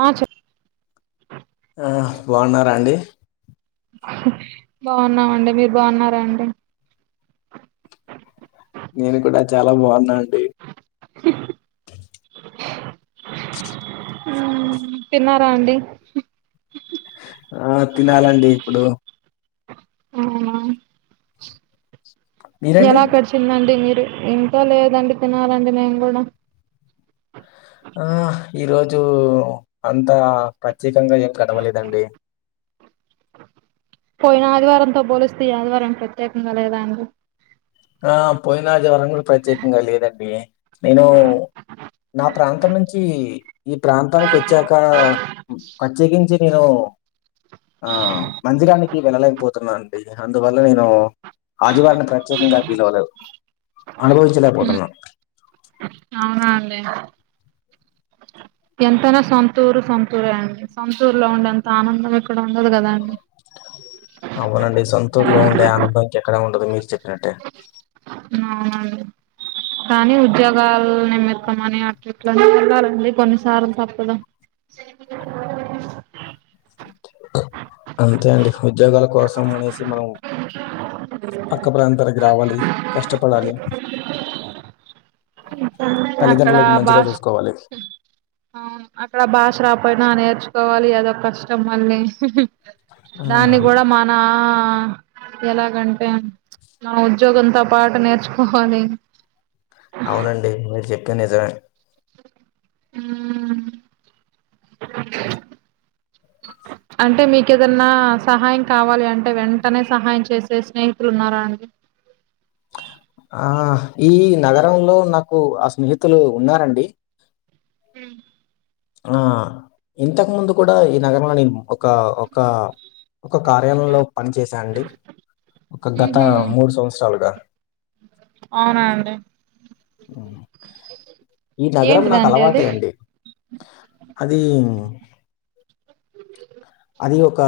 ఆ చెప్ ఆ బావున్నారా అండి బావున్నామండి మీరు బావున్నారా అండి నేను కూడా చాలా బాగున్నా అండి మ్ తిన్నారా అండి ఆ తినాలండి ఇప్పుడు అవునా మీరండి ఎలా గడిచిందండి మీరు ఇంకా లేదండి తినాలండి మేము కూడా ఆ ఈరోజు అంతా ప్రత్యేకంగా ఏం గడవలేదండి పోయిన ఆదివారంతో పోలిస్తే ఈ ఆదివారం ప్రత్యేకంగా లేదా అండి ఆ పోయిన ఆదివారం కూడా ప్రత్యేకంగా లేదండి నేను నా ప్రాంతం నుంచి ఈ ప్రాంతానికి వచ్చాక ప్రత్యేకించి నేను ఆ మందిరానికి వెళ్ళలేకపోతున్నా అండి అందువల్ల నేను ఆదివారన్ని ప్రత్యేకంగా ఫీల్ అవ్వలేదు అనుభవించలేకపోతున్నా అవునా అండి ఎంతైనా సొంతూరు సొంతూరే అండి సొంతూరు లో ఉండే అంత ఆనందం ఇక్కడ ఉండదు కదాండి అవునండి సొంతూరు లో ఉండే ఆనందం ఇంక ఎక్కడా ఉండదు మీరు చెప్పినట్టే అవునండి కానీ ఉద్యోగాల నిమ్మిత్తమని అట్లిట్లని వెళ్ళాలండి కొన్నిసార్లు తప్పదు అంతే అండి ఉద్యోగాల కోసం అనేసి మనం పక్క ప్రాంతానికి రావాలి కష్టపడాలి అక్కడ తల్లిదండ్రులకు మంచిగా భాష చూసుకోవాలి అవును అక్కడ బాష రాపోయినా నేర్చుకోవాలి అదో కష్టం మళ్ళీ ఆ దాన్ని కూడా మనా ఎలాగంటే నా ఉద్యోగంతో పాటూ నేర్చుకోవాలి అవునండి మీరు చెప్పి నిజమే ఊ అంటే మీకు ఏదన్నా సహాయం కావాలి అంటే వెంటనే సహాయం చేసే స్నేహితులున్నారా అండి ఆ ఈ నగరంలో నాకు ఆ స్నేహితులు ఉన్నారండి ఉమ్ అనా ఇంతకు ముందు కూడా ఈ నగరంలో నేను ఒక ఒక ఒక కార్యాలంలో పని చేసా అండి ఒక గత ఊహూ మూడు సంవత్సరాలుగా అవునా అండి ఈ నగరం నాకు ఏంటిదండి అది అలవాటే అండి అది అది ఒక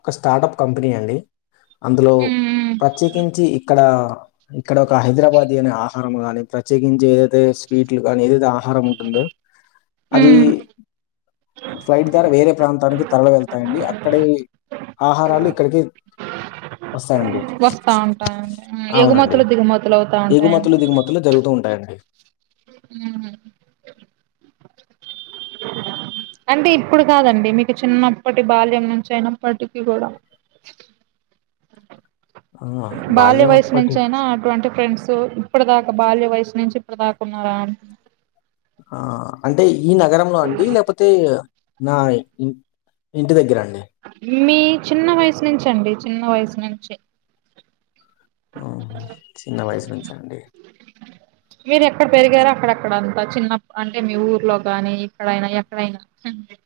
ఒక స్టార్టప్ కంపెనీ అండి అందులో మ్మ్ ప్రత్యేకించి ఇక్కడ ఇక్కడ ఒక హైదరాబాదీ అనే ఆహారం గానీ ప్రత్యేకించి ఏదైతే స్వీట్లు కానీ ఏదైతే ఆ హారం ఉంటుందో అది మ్మ్ ఫ్లైట్ ద్వారా వేరే ప్రాంతానికి తరలి వెళ్తాయండి అక్కడే ఆహారాలు ఇక్కడికి వస్తాయండి వస్తా ఉంటాయండి అవునండి ఎగుమతులు దిగుమతులు అవుతా ఉంటాయండి ఎగుమతులు దిగుమతులు జరుగుతూ ఉంటాయండి మ్మ్ అంటే ఇప్పుడు కాదండి మీకు చిన్నప్పటి బాల్యం నుంచి అయినప్పటికీ కూడా ఆ బాల్య బాల్యం వయసు అప్పటి నుంచి అయినా అటువంటి ఫ్రెండ్సు ఇప్పటి దాకా బాల్య వయసు నుంచి ఇప్పుడు దాకా ఉన్నారా ఆని ఆ అంటే ఈ నగరంలో అండి లేపోతే నాయ్ ఇ ఇంటి దగ్గర అండి మీ చిన్న వయసు నుంచి అండి చిన్న వయసు నుంచి ఊహూ చిన్న వయసు నుంచా అండి మీరు ఎక్కడ పెరిగారో అక్కడక్కడంతా చిన్న అంటే మీ ఊర్లో గాని ఇక్కడైనా ఎక్కడైనా ఉహుహ్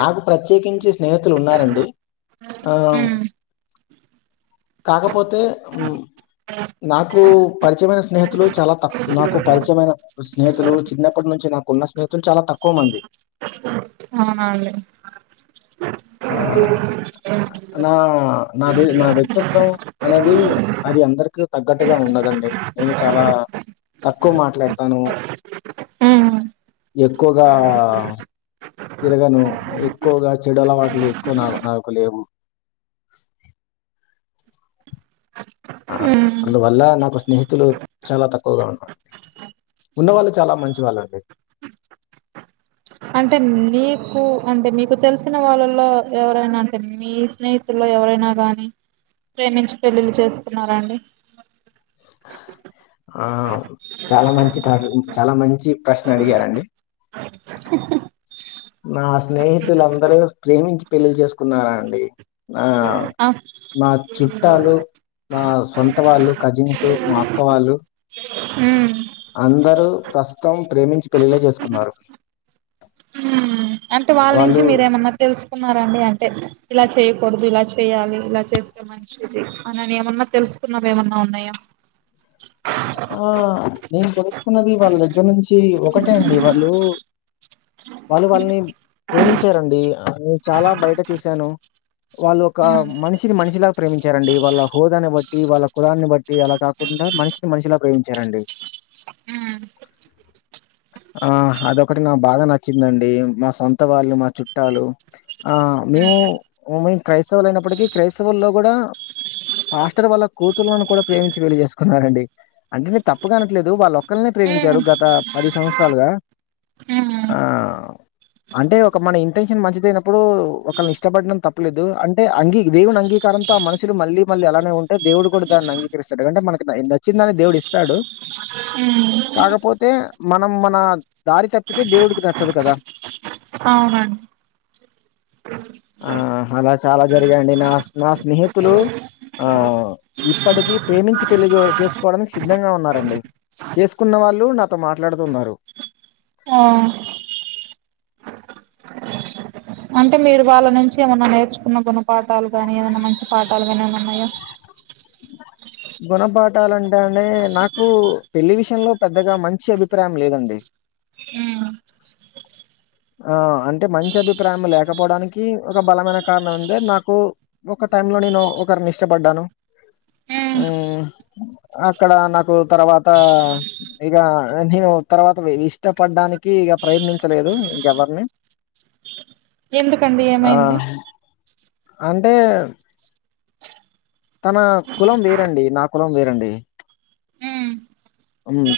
నాకు ప్రత్యేకించి స్నేహితులు ఉన్నారండి ఆవ్ ఉమ్ కాకపోతే ఉహ్మ్ నాకు పరిచయమైన స్నేహితులు చాలా తక్ నాకు పరిచయమైన స్నేహితులు చిన్నప్పటి నుంచి నాకు ఉన్న స్నేహితులు చాలా తక్కువ మంది. అవునా అండి. ఆ నా నాది నా వ్యక్తత్వం అనేది అది అందరికి తగ్గట్టుగా ఉండదండి నేను చాలా తక్కువ మాట్లాడతాను ఉమ్ ఎక్కువగా తిరగను ఎక్కువగా చెడు అలవాట్లు ఎక్కువ నా నాకు లేవు. ఆఆ ఉమ్ అందువల్ల నాకు స్నేహితులు చాలా తక్కువగా ఉన్నారు. ఉన్నవాళ్ళు చాలా మంచి వాళ్ళండి. అంటే మీకు అంటే మీకు తెలిసిన వాళ్ళలో ఎవరైనా అంటే మీ స్నేహి తులో ఎవరైనా గాని ప్రేమించి పెళ్ళిలు చేసుకున్నారా అండి. ఆ చాలా మంచి తరు చాలా మంచి ప్రశ్న అడిగారండి. హు హు నా స్నేహితుల్ అందరూ ప్రేమించి పెళ్ళిలు చేసుకున్నారా అండి నా ఆ నా చుట్టాలు నా సొంత వాళ్ళు కజిన్స్ మా అక్క వాళ్ళు ఉహ్ అందరు ప్రస్తుతం ప్రేమించి పెళ్ళిలే చేసుకున్నారు. అంటే వాళ్ళ నుంచి వాళ్ళు మీరేమన్నా తెలుసుకున్నారండి అంటే ఇలా చేయకూడదు ఇలా చేయాలి ఇలా చేస్త మంచిది అనని ఏమన్నా తెలుసుకున్నావ్ ఏమన్నా ఉన్నాయా. ఆ నేను తెలుసుకున్నది వాళ్ళ దగ్గర నుంచి ఒకటే అండి వాళ్ళు వాళ్ళు వాళ్ళని ప్రేమించారండి నీన్ చాలా బయట చూసాను. వాళ్ళు ఒక ఉమ్ మనిషిని మనిషిలాగా ప్రేమించారండి. వాళ్ళ హోదాని బట్టి వాళ్ళ కులాన్ని బట్టి అలాగా కాక్ కుండా మనిషిని మనిషిలా ప్రేమించారండి. హు ఆ అదొకటి నా బాగ నచ్చిందండి మా సొంత వాళ్ళు మా చుట్టాలు ఆ మేము మేము క్రైస్తవులు అయినప్పటికీ క్రైస్తవుల్లో గూడా పాస్టర్ వాళ్ల కూతులను కూడా ప్రేమించి పెళ్లి చేసుకున్నారండీ. అంటే నేను తప్పుగ అనట్లేదు వాళ్ళ ఒక్కళనే ప్రేమించారు గత పది సంవత్సరాలుగా ఉమ్ ఆ అంటే ఒక మన ఇంటెన్షన్ మంచిదయినప్పుడు, ఒకల్ని ఇష్టపడడం తప్పులేదు అంటే అంగీ దేవుని అంగీకారం. త మనుషులు మళ్ళీ మళ్ళీ అలానే ఉంటే దేవుడు కూడా దాన్ని అంగీకరిస్తారుడు అంటే మనకు ఎ చిన్నది దేవుడు ఇస్తాడు. ఉహ్ కాకపోతే మనం మన దారి తప్పితే దేవుడికి నచ్చదు కదా. అవునన్ ఆ హలా చాలా జరిగాయండి. నా నా స్నేహితులూ ఆ ఇప్పటికీ ప్రేమించి పెళ్లి జోడ్ చేస్ కోడెమేక్ సిద్ధంగా ఉన్నారండి చేసుకున్న వాళ్ళు నాతో మాట్లాడుతూన్నారు. ఆ అంటే మీరు వాళ్ళ నుంచి ఏమన్నా నేర్చుకున్న గుణపాఠాలు గాని ఏదైన్నా మంచి పాఠాలు గాని ఏమన్న ఉన్నాయా. గుణపాఠాలంటే అండి నాకు పెళ్ళి విషయ లో పెద్దగా మంచి అభిప్రాయం లేదండి. ఉం ఆ అంటే మంచి అభిప్రాయం లేకపోవడానికి ఒక బలమైన కారణం ఉందే నాకు ఒక టైమ్ లో నేను ఒకరిని ఇష్టపడ్డాను ఉమ్ ఉం అక్కడ నాకు తర్వాత ఇగ నేను తర్వాతవి ఇష్టపడ్డానికి ఇక ప్రయత్నించలేదు ఎవరిని ఎందుకండి ఆ ఏమైంది అంటే తనా కులం వేరండి నా కులం వేరండి ఉమ్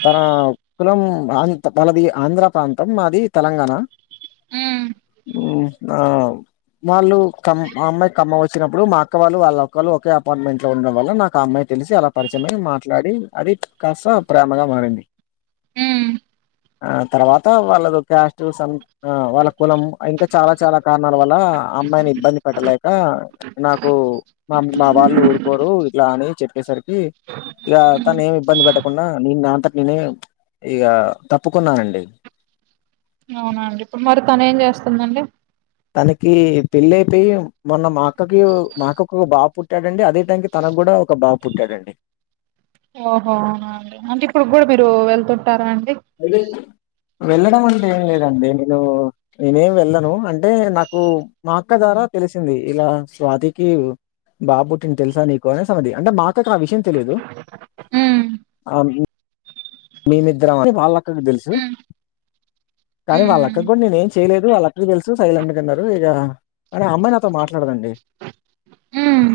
తనా కులం అంత వాలది ఆంధ్ర ప్రాంతం మాది తెలంగాణ ఉమ్ ఉం ఆ వాళ్ళు కమ్ ఆ అమ్మాయి కమ్మం వచ్చినప్పుడు మా అక్క వాళ్ళు వాళ్ళ ఒక్కళ్ళ ఒకే అపార్ట్మెంట్ లో ఉండడం వల్ల నాకు ఆ అమ్మాయి తెలిసి అలా పరిచయమై మాట్లాడి అది కాస్త ప్రేమగా మారింది ఉం ఆ తర్వాత వాళ్ళది ఓ క్యాస్ట్ సం ఆ వాళ్ళ కులం ఇంకా చాలా చాలా కారణాల వల్ల ఆ అమ్మాయిని ఇబ్బంది పెట్టలేక నాకు మా మా వాళ్ళు ఊరుకోరు ఇట్లా అని చెప్పేసరికి ఇగా తను ఏమి ఇబ్బంది పెట్టకుండా నేను నా అంతటి నేనే ఇక తప్పుకున్నానండి అవునా అండి ఇప్పుడు మరి తను ఏం చేస్తుందండి తనకీ పెళ్ళి అయిపోయి మొన్న మా అక్కకి మాక్కకు బాబ పుట్టాడండి అదే టైమ్కి తనకూడా ఒక బాబు పుట్టాడండి ఓహో అవునా అండి అంటే ఇప్పుడు కూడా మీరు వెళ్తుంటారా అండి వెళ్ళడం అంటే ఏం లేదండి [unintelligible] నేనేం వెళ్ళను అంటే నాకు మా అక్క ద్వారా తెలిసింది ఇలా స్వాతికి బాబు పుట్టింది తెలుసా నీకు అనేసి అన్నది అంటే మా అక్కకు ఆ విషయం తెలీదు ఉమ్ ఆ మేమిద్దరం అని వాళ్ళక్కకి తెలుసు కానీ వాళ్ళక్కకి కూడా నేనే ఏం చేయలేదు వాళ్ళ అక్కకి తెలుసు సైలెంట్గున్నారు ఇక కాని ఆ అమ్మాయి నాతో మాట్లాడదండి ఉమ్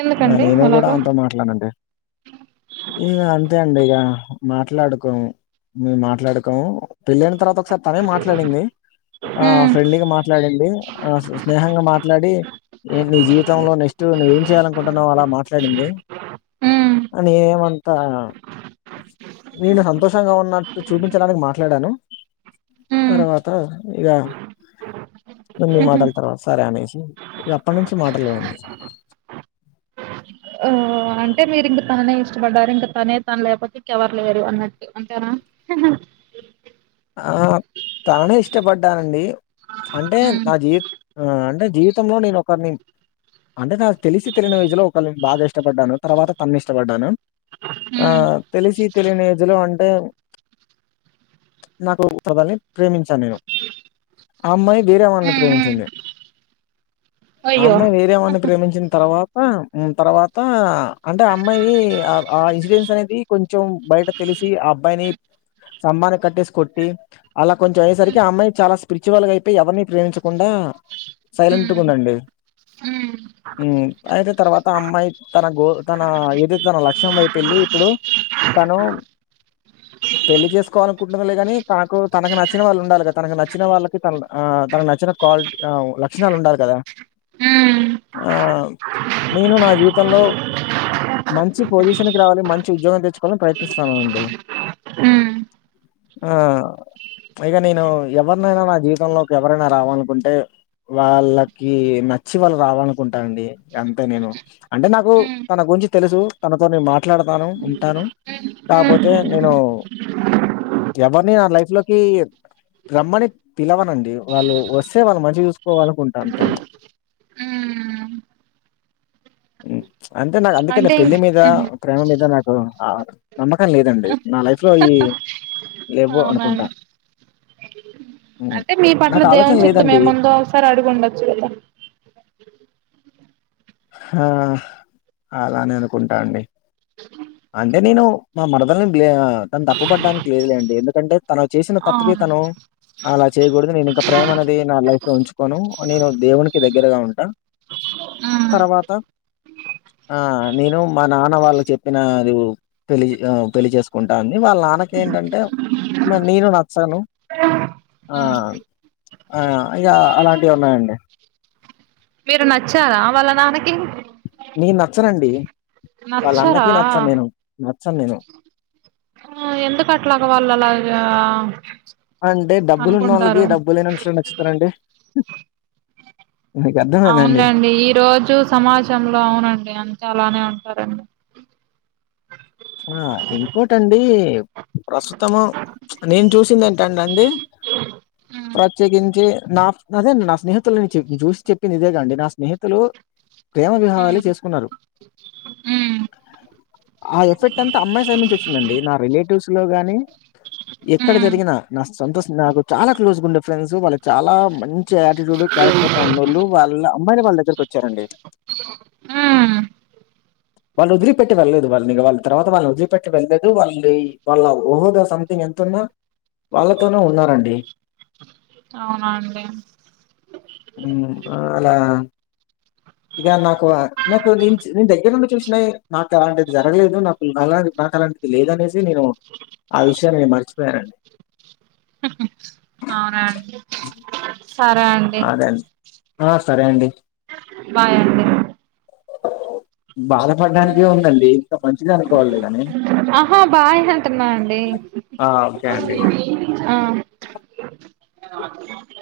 ఎందుకండి నేను కూడా అలాగా ఆమెతో మాట్లాడనండి ఇగా అంతే అండి ఇగా మాట్లాడుకోము మేము మాట్లాడుకోము పెళ్ళైన తర్వాత ఒకసారి తనే మాట్లాడింది ఆ ఉమ్ ఫ్రెండ్లీగా మాట్లాడింధి ఆ స్నేహంగా మాట్లాడి ఏంటి నీ జీవితంలో నెక్స్ట్ నువ్వ ఏం చేయాల కుంటున్నావ్ అలా మాట్లాడింది ఉమ్ అని ఏమంతా నేను సంతోషంగా ఉన్నట్టు చూపించడానికి మాట్లాడాను ఉమ్ తర్వాత ఇగా కొన్ని మాటల తర్వాత సరే అనేసి ఇగ అప్పటి నుంచి మాటలు లేవండి ఆ అంటే మీరు ఇంక తననే ఇష్టపడ్డారు ఇంక తనే తన లేకపోతే ఇంకెవరు లేరు అన్నట్టు అంతేనా ఆ తననే ఇష్టపడ్డానండి అంటే ఉమ్ నా జీవిత ఆ అంటే జీవితంలో నేను ఒకరిని అంటే నాకు తెలిసి తెలియని వయసులో ఒకళ్ళ బాగా ఇష్టపడ్డాను తర్వాత తన ఇష్టపడ్డాను ఆ ఉమ్ తెలిసి తెలియని ఏజ్ లో అంటే [unintelligible] నాకు చదని ప్రేమించాను నేను ఆ అమ్మాయి వేరేవాడిని ఉమ్ ఉమ్ ప్రేమించింది ఆ అయ్యో అమ్మాయి వేరేవాడిని ప్రేమించిన తర్వాత ఆ తర్వాత అంటే అమ్మాయి ఆ ఆ ఇన్సిడెన్స్ అనేది కొంచెం బయట తెలిసి ఆ అబ్బాయిని సమాన కట్టేసి కొట్టి అలా కొంచెం అయేసరికి అమ్మాయి చాలా స్పిరిచువల్ గా అయిపోయి ఎవరిని ప్రేమించకుండా సైలెంట్ గా ఉందండి ఉ ఉ అయితే తర్వాత అమ్మాయి తన గో తన ఏదై తన లక్ష్యం వైపు వెళ్ళి ఇప్పుడు తను పెళ్లి చేసుకోను ఉంటది గాని తనకు తనకు నచ్చిన వాళ్ళు ఉండాలి కద తనకి నచ్చిన వాళ్ళకి త తన నచ్చిన క్వాలి లక్షణాలు ఉండాలి కదా ఉ ఆ నేను నా జీవితంలో మంచి పొజిషన్ కి రావాలి మంచి ఉద్యోగం తెచ్చుకోవాలని ప్రయత్నిస్తున్నాను అండి ఉమ్ ఆ పైగా నేను ఎవరినైనా నా జీవితంలోకి ఎవరైనా రావాలనుకుంటే వాళ్ళకి నచ్చి వాళ్ళు రావాలనుకుంటా అండి అంతే నేను అంటే నాకు ఉమ్ తన గురించి తెలుసు తనతో నేను మాట్లాడతాను ఉంటాను కాకపోతే ఉమ్ నేను ఎవరిని నా లైఫ్ లోకి రమ్మని పిలవనండి వాళ్ళు వస్తే వాళ్ళు మంచిగా చూసుకోవాలకుంట అంతే అండి ఉ అంటే నాకు అందుకే అంటే పెళ్లి ఇంక్ మీద ప్రేమ మీద నాకు నమ్మకం లేదండి నా లైఫ్ లో ఈ లేవు అవునా అనుకుంటా అండి హ్మ్. అంటే మీ పట్ల నాకు ఆలోచన దేవుడు చిత్త ఏమో లేదండి. ఉందో ముందు ఒకసారి అడుగు ఉండొచ్చు కదా ఆ అలానే అనుకుంటా అండి ఆ అంటే నేను మా మరదల్ నీ తను తప్పు పడ్డానికి లేదులేండి ఎందుకంటే తను చేసిన తప్పుకి అవును తను అలా చేయకూడదు నేను ఇంకా ప్రేమ అనేది నా లైఫ్ లో ఉంచుకోను నేను దేవుకి దగ్గరగా ఉంటా ఆ తర్వాత ఆ నేను మా నాన్న వాళ్ళు చెప్పిన రూ పెళ్లి పెళ్ళ చేసుకుంటా అని వాళ్ళ నాన్నకు ఏంటంటే నేను నచ్చాను ఆ ఆ ఇక అలాంటివి ఉన్నాయండి మీరు నచ్చారా వాళ్ళ నాన్నకి నేను నచ్చనండి వాళ్ళ నచ్చరా అన్నకి నచ్చను నేను నచ్చను నేను ఆ ఎందు కట్లా వాళ్లు అలాగా అంటే డబ్బులు ఉన్నళ్ళకి అనుకుంటారు డబ్బులు లేనోళ్లు నచ్చుతారండి మీకు అర్థమైందండి అవునులేండి ఈ రోజు సమాజంలో అవునండి అంత అలానే ఉంటారండి ఆ ఇంకోటండి ప్రస్తుతము నేను చూసింది ఏంటండి అండి ఉ ప్రత్యేకించి నా అదే నా స్నేహితులు చూసి చెప్పింది ఇదేగాండి నా స్నేహితులు ప్రేమ వివాహాలే చేసుకున్నారు ఉ ఆ ఎఫెక్ట్ అంతా అమ్మాయి సైడ్ నుంచి వచ్చిందండి నా రిలేటివ్స్ లో గాని ఎక్కడ మ్మ్ జరిగినా నా సంతోషం నాకు చాలా క్లోజ్గా ఉండే ఫ్రెండ్స్ వాళ్ళకి చాలా మంచి ఆటిట్యూడ్ క్యారెక్టర్ వాళ్లతో ఉన్నోళ్ళు వాళ్ళ అమ్మాయి వాళ్ళ దగ్గరకి వచ్చారండి ఆ వాళ్లని వదిలిపెట్టలేదు వాళ్లు వేరే వాళ్లు తర్వాత వాళ్ళు వదిలిపెటి వెళ్లేదు వాళ్ళ వాళ్ళ ఓహోదా సంథింగ్ ఎంతతున్నా వాళ్ళతోనే ఉన్నారండి అవునండి ఉమ్మ్ అలా [unintelligible] నాకు నాకు నేను దగ్గర నుండి చూసిన నాకు అలాంటిది జరగలేదు నాకు ఇవ్వాల నాకు అలాంటిది లేదనేసి నేను ఆ విషయాన్ని నేను మర్చిపోయానండి అవునా అండి సరే అం [unintelligible] ఆ సరే అండి బాయ్ అం బాధపడడానికి ఏముందండి ఇంకా మంచిది అనుకోవాలి కాని ఆహా బాయ్ అంటున్నా అండి ఆ ఓకే అండి ఆ [inaudible]